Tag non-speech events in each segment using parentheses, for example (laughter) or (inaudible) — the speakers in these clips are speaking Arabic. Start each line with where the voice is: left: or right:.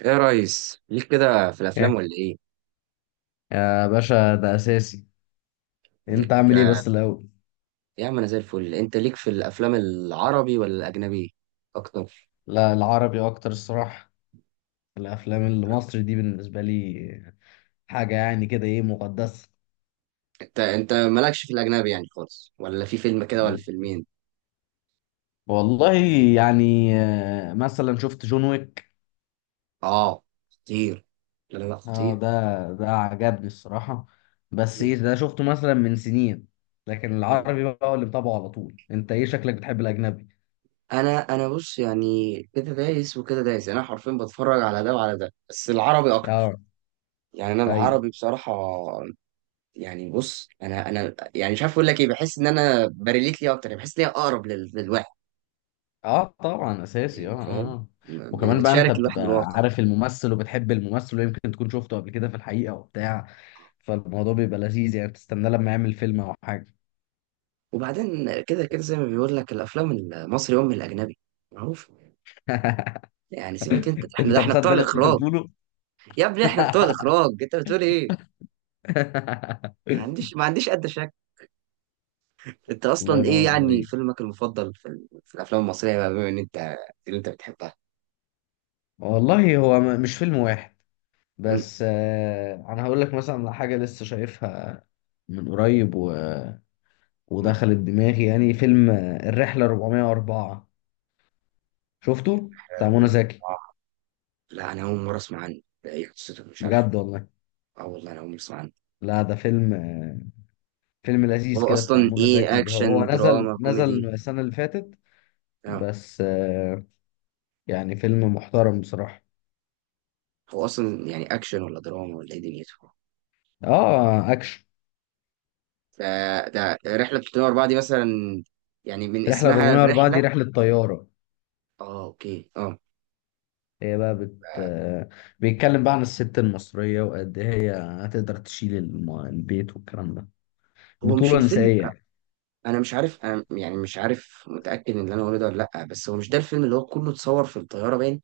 right: ايه يا ريس، ليك كده في الافلام
left: إيه؟
right: ولا ايه؟
left: يا باشا ده اساسي. انت
right: ليك
left: عامل ايه
right: آه،
left: بس الاول؟
right: يا عم انا زي الفل. انت ليك في الافلام العربي ولا الاجنبي اكتر؟
left: لا، العربي اكتر الصراحه. الافلام المصري دي بالنسبه لي حاجه يعني كده ايه مقدسه.
right: انت مالكش في الاجنبي يعني خالص، ولا في فيلم كده ولا فيلمين؟
left: والله يعني مثلا شفت جون ويك.
right: اه خطير. لا لا لا
left: اه، ده
right: خطير.
left: ده عجبني الصراحه، بس
right: م-
left: ايه ده شفته مثلا من سنين، لكن
right: م.
left: العربي بقى هو اللي متابعه على طول. انت ايه شكلك بتحب الاجنبي؟
right: انا بص، يعني كده دايس وكده دايس، يعني انا حرفيا بتفرج على ده وعلى ده، بس العربي اكتر.
left: اه،
right: يعني انا
left: ايوه.
right: العربي بصراحه. يعني بص، انا يعني مش عارف اقول لك ايه، بحس ان انا بريليت ليه اكتر، يعني بحس ليه اقرب للواحد.
left: اه طبعا، اساسي، اه،
right: يعني
left: اه.
right: فاهم.
left: آه. وكمان بقى انت
right: بتشارك الواحد
left: بتبقى
right: الواقع.
left: عارف الممثل وبتحب الممثل، ويمكن تكون شفته قبل كده في الحقيقة وبتاع، فالموضوع بيبقى لذيذ يعني بتستناه لما يعمل فيلم او حاجة.
right: وبعدين كده كده زي ما بيقول لك، الافلام المصري ام الاجنبي معروف.
left: (laughs)
right: يعني سيبك انت، احنا ده
left: انت
right: احنا بتوع
left: مصدق اللي انت
right: الاخراج.
left: بتقوله؟
right: يا ابني احنا بتوع
left: (laughs)
right: الاخراج، انت بتقول ايه؟ ما عنديش ادنى شك. انت
left: الله
right: اصلا ايه
left: ينور
right: يعني
left: عليك.
right: فيلمك المفضل في الافلام المصريه بقى، بما ان انت اللي انت بتحبها.
left: والله هو مش فيلم واحد،
right: امم.
left: بس انا هقول لك مثلا على حاجة لسه شايفها من قريب
right: أمم.
left: ودخلت دماغي، يعني فيلم الرحلة 404، شفته بتاع
right: حلو،
left: منى
right: أمم.
left: زكي.
right: آه. لا انا اول مره اسمع عنه، لا، ايه قصته؟ مش عارفه.
left: بجد والله؟
right: اه والله انا اول مره اسمع عنه.
left: لا ده فيلم فيلم لذيذ
right: هو
left: كده بتاع
right: اصلا
left: منى
right: ايه؟
left: زكي، هو
right: اكشن
left: نزل
right: دراما
left: نزل
right: كوميدي؟
left: السنة اللي فاتت.
right: اه.
left: بس يعني فيلم محترم بصراحة.
right: هو اصلا يعني اكشن ولا دراما ولا ايه دنيته؟
left: اه، اكشن.
right: ده ده رحلة 304 دي مثلا، يعني من
left: رحلة
right: اسمها
left: 404 دي
right: الرحلة.
left: رحلة طيارة،
right: اه اوكي اه.
left: هي بقى بت آه، بيتكلم بقى عن الست المصرية وقد إيه هي هتقدر تشيل البيت والكلام ده،
right: هو مش
left: بطولة
right: الفيلم،
left: نسائية يعني.
right: انا مش عارف، انا يعني مش عارف متأكد ان اللي انا بقوله ده ولا لا، بس هو مش ده الفيلم اللي هو كله اتصور في الطيارة باين،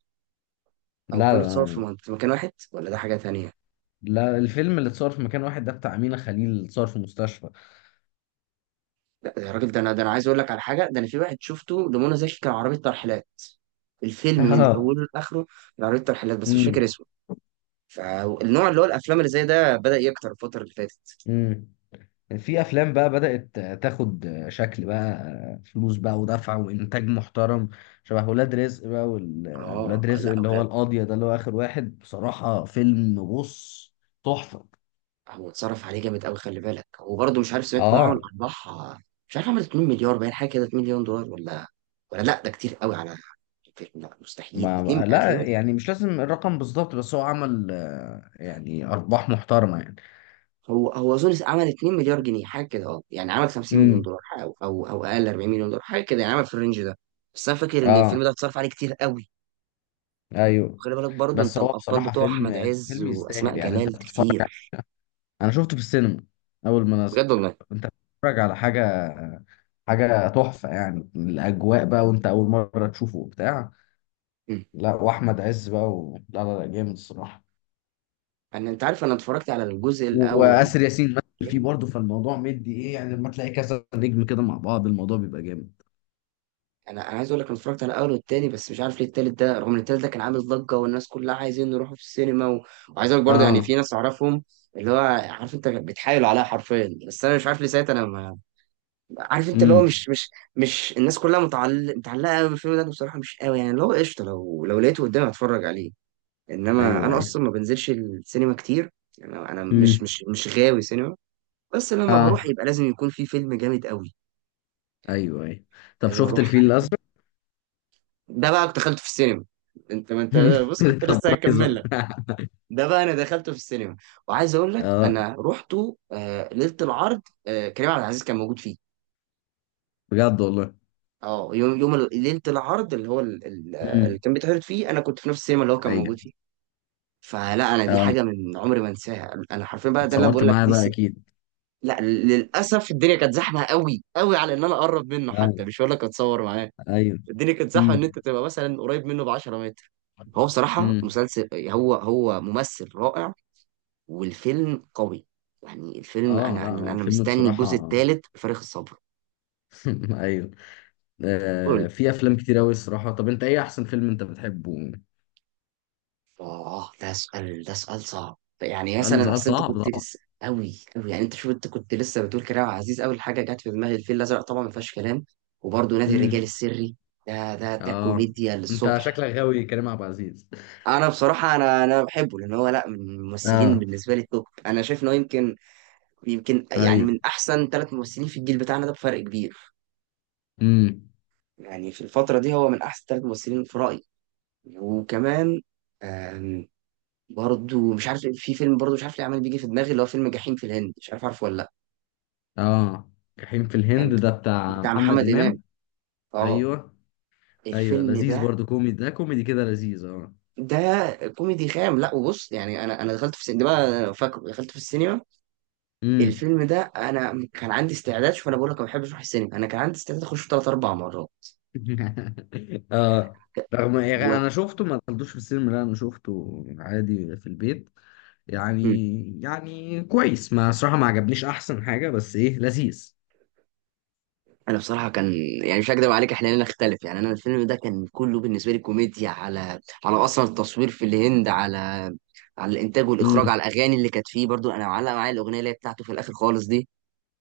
right: او
left: لا،
right: كله اتصور
left: لا،
right: في مكان واحد، ولا ده حاجة تانية؟
left: لا. الفيلم اللي اتصور في مكان واحد ده بتاع أمينة خليل، اتصور في مستشفى.
right: لا يا راجل، ده انا، ده انا عايز اقول لك على حاجة، ده انا في واحد شفته لمنى زكي كان عربية ترحيلات.
left: (laughs)
right: الفيلم من
left: اه.
right: اوله لاخره كان عربية ترحيلات، بس مش
left: امم.
right: فاكر اسمه. فالنوع اللي هو الافلام اللي زي ده بدأ يكتر الفترة اللي فاتت.
left: امم. في افلام بقى بدأت تاخد شكل بقى، فلوس بقى ودفع وانتاج محترم، شبه ولاد رزق بقى
right: اه
left: ولاد رزق
right: لا
left: اللي هو
right: اولاد.
left: القاضية ده اللي هو اخر واحد، بصراحة فيلم، بص، تحفة.
right: هو اتصرف عليه جامد قوي، خلي بالك، وبرضه مش عارف، سمعت انه عمل
left: اه.
right: ارباح. مش عارف عمل 2 مليار باين حاجه كده، 2 مليون دولار، ولا ولا لا، ده كتير قوي على الفيلم. لا مستحيل 2
left: لا،
right: هتلاقيه.
left: يعني مش لازم الرقم بالظبط، بس هو عمل يعني ارباح محترمة يعني.
right: هو اظن عمل 2 مليار جنيه حاجه كده، اه يعني عمل 50 مليون
left: امم.
right: دولار حاجة، او اقل 40 مليون دولار حاجه كده، يعني عمل في الرينج ده. بس انا فاكر ان
left: اه،
right: الفيلم ده اتصرف عليه كتير قوي.
left: ايوه.
right: وخلي بالك برضه
left: بس
right: انت،
left: هو
right: الابطال
left: بصراحة
right: بتوع احمد
left: فيلم
right: عز
left: فيلم يستاهل،
right: واسماء
left: يعني انت
right: جلال
left: بتتفرج.
right: كتير.
left: انا شفته في السينما اول ما نزل.
right: بجد والله.
left: انت بتتفرج على حاجه، حاجه تحفه، يعني الاجواء بقى وانت اول مره تشوفه وبتاع.
right: مم.
left: لا، واحمد عز بقى لا، لا، لا، جامد الصراحه.
right: انا، انت عارف، انا اتفرجت على الجزء الاول
left: واسر ياسين مثل فيه
right: والتاني.
left: برضه، فالموضوع مدي ايه يعني لما تلاقي كذا نجم كده مع بعض الموضوع بيبقى جامد.
right: انا عايز اقول لك انا اتفرجت على الاول والتاني، بس مش عارف ليه التالت ده، رغم ان التالت ده كان عامل ضجه والناس كلها عايزين نروحوا في السينما وعايز اقول لك برضه يعني
left: اه،
right: في ناس اعرفهم، اللي هو عارف انت بتحايل عليها حرفيا، بس انا مش عارف ليه ساعتها انا ما... عارف انت اللي هو
left: امم،
right: مش مش الناس كلها متعلقه قوي بالفيلم ده. أنا بصراحه مش قوي، يعني اللي هو قشطه، لو لقيته قدامي هتفرج عليه. انما
left: ايوه،
right: انا
left: ايوه،
right: اصلا ما بنزلش السينما كتير. يعني انا، أنا مش
left: امم،
right: مش مش غاوي سينما، بس لما
left: اه،
right: بروح يبقى لازم يكون في فيلم جامد قوي. يعني
left: ايوه، ايوه. طب
right: لازم
left: شفت
right: اروح.
left: الفيل الازرق؟
right: ده بقى كنت دخلته في السينما. انت ما انت. بص كنت
left: (laughs) طب
right: لسه
left: كويس
right: هكمل لك،
left: بقى.
right: ده بقى انا دخلته في السينما. وعايز اقول لك
left: (laughs) اه،
right: انا رحته آه ليله العرض، آه كريم عبد العزيز كان موجود فيه.
left: بجد والله.
right: اه ليله العرض اللي هو اللي
left: امم،
right: كان بيتعرض فيه، انا كنت في نفس السينما اللي هو كان
left: ايوه،
right: موجود فيه. فلا انا دي
left: اه.
right: حاجه من عمري ما انساها، انا حرفيا بقى ده اللي أنا
left: اتصورت
right: بقول لك،
left: معاه بقى اكيد؟
right: لا للاسف الدنيا كانت زحمه قوي قوي على ان انا اقرب منه،
left: آه.
right: حتى مش هقول لك اتصور معاه.
left: ايوه.
right: الدنيا كانت زحمه ان
left: امم.
right: انت تبقى مثلا قريب منه ب 10 متر. هو بصراحه
left: امم.
right: مسلسل، هو ممثل رائع والفيلم قوي. يعني الفيلم،
left: اه.
right: انا
left: لا، هو
right: انا أنا
left: الفيلم
right: مستني الجزء
left: بصراحة.
right: الثالث بفارغ الصبر.
left: (laughs) ايوه.
right: قول لي.
left: في افلام كتير قوي الصراحة، طب انت ايه احسن فيلم انت بتحبه؟
right: اه ده سؤال، ده سؤال صعب، يعني
left: سؤال
right: مثلا
left: سؤال
right: اصل انت
left: صعب
right: كنت
left: طبعا.
right: لسه قوي قوي، يعني انت شوف انت كنت لسه بتقول كريم عبد العزيز، اول حاجه جت في دماغي الفيل الازرق، طبعا ما فيهاش كلام. وبرده نادي الرجال
left: امم،
right: السري، ده
left: اه.
right: كوميديا
left: انت
right: للصبح.
left: شكلك غاوي كريم عبد العزيز.
right: انا بصراحه، انا بحبه لان هو لا من الممثلين
left: اه،
right: بالنسبه لي توب، انا شايف انه يمكن، يعني
left: ايوه.
right: من احسن ثلاث ممثلين في الجيل بتاعنا ده بفرق كبير.
left: امم،
right: يعني في الفتره دي هو من احسن ثلاث ممثلين في رايي. وكمان، آم، برضو مش عارف في فيلم، برضو مش عارف ليه عمال بيجي في دماغي، اللي هو فيلم جحيم في الهند، مش عارف عارفه ولا لا.
left: اه. جحيم في
right: كان
left: الهند ده بتاع
right: بتاع
left: محمد
right: محمد امام.
left: امام.
right: اه
left: ايوه، ايوه،
right: الفيلم
left: لذيذ
right: ده،
left: برضو كوميدي، ده كوميدي كده لذيذ، اه.
right: ده كوميدي خام. لا وبص يعني انا دخلت في السينما، فاكر دخلت في السينما
left: امم.
right: الفيلم ده، انا كان عندي استعداد، شوف انا بقول لك ما بحبش اروح السينما، انا كان عندي استعداد اخش ثلاث اربع مرات.
left: (laughs) اه. رغم
right: هو
left: يعني انا شفته ما دخلتوش في السينما، لا انا شفته عادي في البيت يعني. كويس، ما صراحة ما عجبنيش احسن حاجة، بس ايه لذيذ.
right: انا بصراحه كان يعني مش هكدب عليك، احنا لنا اختلف يعني. انا الفيلم ده كان كله بالنسبه لي كوميديا، على على اصلا التصوير في الهند، على على الانتاج
left: امم،
right: والاخراج، على الاغاني اللي كانت فيه. برضو انا معلق معايا الاغنيه اللي هي بتاعته في الاخر خالص دي،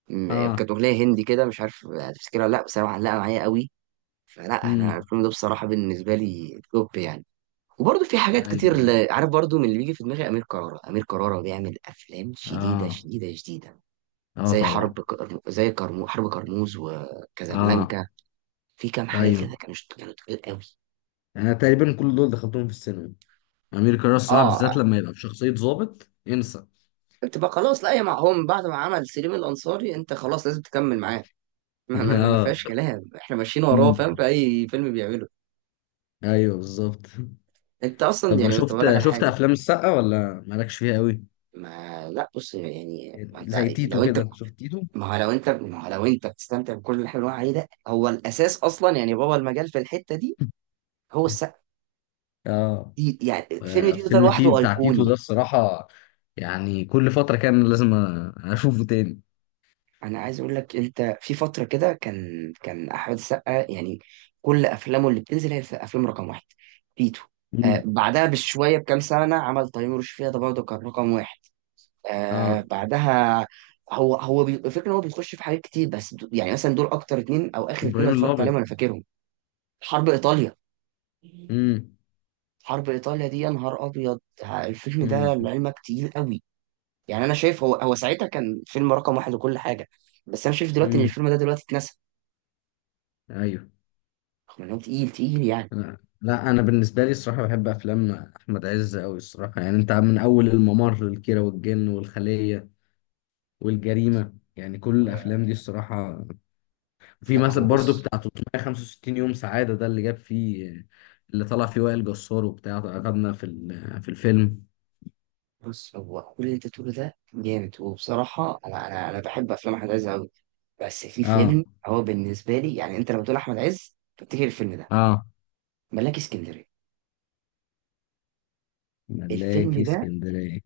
right: كانت
left: اه.
right: اغنيه هندي كده، مش عارف هتفتكرها ولا لا، بس انا معلقه معايا قوي. فلا انا
left: امم،
right: الفيلم ده بصراحه بالنسبه لي توب يعني. وبرضه في حاجات
left: ايوه،
right: كتير،
left: أيوة.
right: عارف برضه من اللي بيجي في دماغي، امير كرارة. امير كرارة بيعمل افلام شديده
left: اه،
right: شديده شديده،
left: اه
right: زي
left: طبعا،
right: حرب كرموز
left: اه،
right: وكازابلانكا. في كام حاجة
left: ايوه.
right: كده كانوا اشتغلوا تقيل قوي.
left: انا تقريبا كل دول دخلتهم في السينما. امير كرارة الصراحة
right: اه
left: بالذات لما يبقى بشخصية ضابط انسى.
right: تبقى خلاص لا يا معهم، بعد ما عمل سليم الأنصاري انت خلاص لازم تكمل معاه. ما,
left: (laughs)
right: ما, ما
left: اه،
right: فيهاش كلام، احنا ماشيين وراه فاهم
left: امم،
right: في اي فيلم بيعمله.
left: ايوه، بالظبط.
right: انت اصلا
left: طب
right: يعني كنت بقول لك
left: شفت
right: على
left: شفت
right: حاجة.
left: افلام السقا ولا مالكش فيها قوي؟
right: ما لا بص يعني
left: زي تيتو كده، شفت تيتو؟
right: ما هو لو انت بتستمتع بكل اللي حلو عليه ده هو الاساس اصلا، يعني بابا المجال في الحتة دي هو السقا
left: اه،
right: دي، يعني الفيلم ده
left: فيلم
right: لوحده
left: بتاع تيتو ده
right: ايقوني.
left: الصراحة، يعني كل فترة كان لازم أشوفه تاني.
right: انا عايز اقول لك، انت في فتره كده كان احمد السقا، يعني كل افلامه اللي بتنزل هي افلام رقم واحد. تيتو. آه
left: امم،
right: بعدها بشويه بكام سنه عمل تيمور وشفيقة، ده برضه كان رقم واحد. آه
left: اه.
right: بعدها هو الفكره ان هو بيخش في حاجات كتير، بس يعني مثلا دول اكتر اتنين او اخر اتنين
left: إبراهيم
right: اللي اتفرجت عليهم
left: الأبيض.
right: انا فاكرهم. حرب ايطاليا.
left: امم.
right: حرب ايطاليا دي يا نهار ابيض، ها، الفيلم ده
left: امم.
right: لعلمك تقيل قوي. يعني انا شايف هو ساعتها كان فيلم رقم واحد وكل حاجه، بس انا شايف دلوقتي ان
left: امم،
right: الفيلم ده دلوقتي اتنسى.
left: أيوه.
right: خلانه تقيل تقيل يعني.
left: لا. لا، أنا بالنسبة لي الصراحة بحب أفلام أحمد عز أوي الصراحة، يعني أنت من أول الممر، الكيرة والجن، والخلية، والجريمة، يعني كل
right: و-
left: الأفلام دي الصراحة. في
right: لا هو
left: مثلا برضو
right: بص،
left: بتاع 365 يوم سعادة ده، اللي جاب فيه اللي طلع فيه وائل جسار وبتاع، أخدنا في في الفيلم.
right: بص هو كل اللي انت تقوله ده جامد، وبصراحة أنا بحب أفلام أحمد عز أوي. بس في
left: اه،
right: فيلم هو بالنسبة لي، يعني أنت لما تقول أحمد عز تفتكر الفيلم ده،
left: اه.
right: ملاك اسكندرية.
left: ملاكي
right: الفيلم ده،
left: اسكندرية.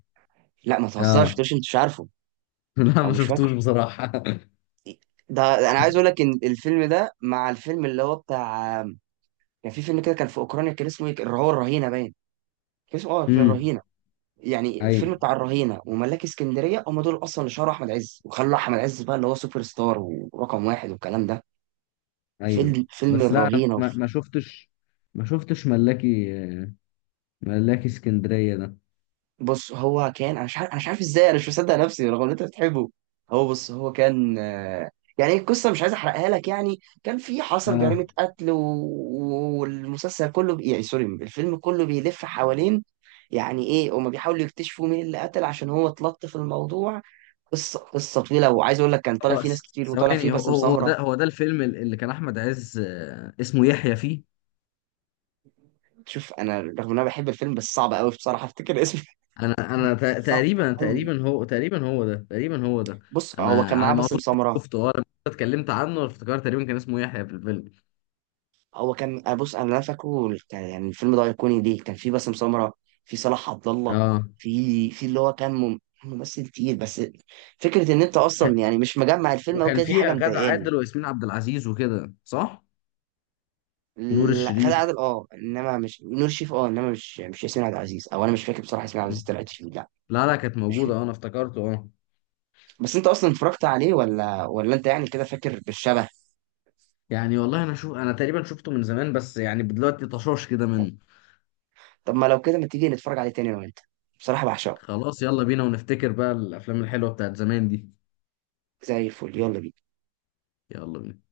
right: لا ما تهزرش،
left: اه.
right: مش أنت مش عارفه
left: (laughs) لا،
right: أو
left: ما
right: مش
left: شفتوش
right: فاكره؟
left: بصراحة. (laughs)
right: ده أنا عايز أقول لك إن الفيلم ده مع الفيلم اللي هو بتاع، كان في فيلم كده، كان في أوكرانيا، كان اسمه إيه، اللي هو الرهينة باين. كان اسمه أه، كان
left: امم،
right: الرهينة، يعني فيلم بتاع
left: ايوه،
right: الرهينة وملاك اسكندرية هم دول أصلا اللي شهروا أحمد عز، وخلوا أحمد عز بقى اللي هو سوبر ستار ورقم واحد والكلام ده.
left: ايوه.
right: فيلم
left: بس لا، أنا
right: الرهينة،
left: ما ما شفتش، ما شفتش ملاكي، ملاكي اسكندرية ده.
right: بص هو كان، أنا مش عارف، أنا مش عارف إزاي أنا مش مصدق نفسي رغم إن أنت بتحبه. هو بص هو كان آه، يعني القصة مش عايز أحرقها لك يعني، كان في حصل جريمة
left: اه،
right: قتل يعني سوري، الفيلم كله بيلف حوالين يعني إيه، هما بيحاولوا يكتشفوا مين اللي قتل عشان هو اتلطف في الموضوع. قصه طويله، وعايز اقول لك كان طالع
left: هو
right: فيه ناس كتير، وطالع فيه
left: ثواني، هو
right: باسم
left: هو هو
right: سمره.
left: ده هو ده الفيلم اللي كان احمد عز اسمه يحيى فيه.
right: شوف انا رغم ان انا بحب الفيلم بس صعب قوي بصراحه افتكر اسمه.
left: انا
right: (laughs) صعب
left: تقريبا
right: قوي.
left: تقريبا هو تقريبا هو ده.
right: بص هو
left: انا
right: كان معاه
left: على ما
right: باسم
left: اظن
right: سمره،
left: شفته، اه لما أنت اتكلمت عنه افتكرت تقريبا كان اسمه يحيى في الفيلم.
right: هو كان، أنا بص انا اللي أنا فاكره يعني الفيلم ده ايقوني ليه كان فيه باسم سمره، في صلاح عبد الله،
left: اه،
right: في اللي هو كان ممثل تقيل. بس فكره ان انت
left: ك...
right: اصلا يعني مش مجمع الفيلم او
left: وكان
right: كده، دي
left: فيه
right: حاجه
left: غادة
right: مضايقاني.
left: عادل وياسمين عبد العزيز وكده، صح؟ ونور
right: لا غادة
left: الشريف.
right: عادل اه، انما مش نور شريف اه، انما مش ياسمين عبد العزيز، او انا مش فاكر بصراحه ياسمين عبد العزيز طلعت فيه لا.
left: لا، لا، كانت
right: مش،
left: موجوده، اه، انا افتكرته اه.
right: بس انت اصلا اتفرجت عليه ولا انت يعني كده فاكر بالشبه؟
left: يعني والله انا تقريبا شفته من زمان، بس يعني دلوقتي طشاش كده من.
right: طب ما لو كده، ما تيجي نتفرج عليه تاني انا وانت، بصراحة بعشقه.
left: خلاص، يلا بينا ونفتكر بقى الافلام الحلوه بتاعت زمان دي.
right: زي الفل، يلا بينا.
left: يلا بينا.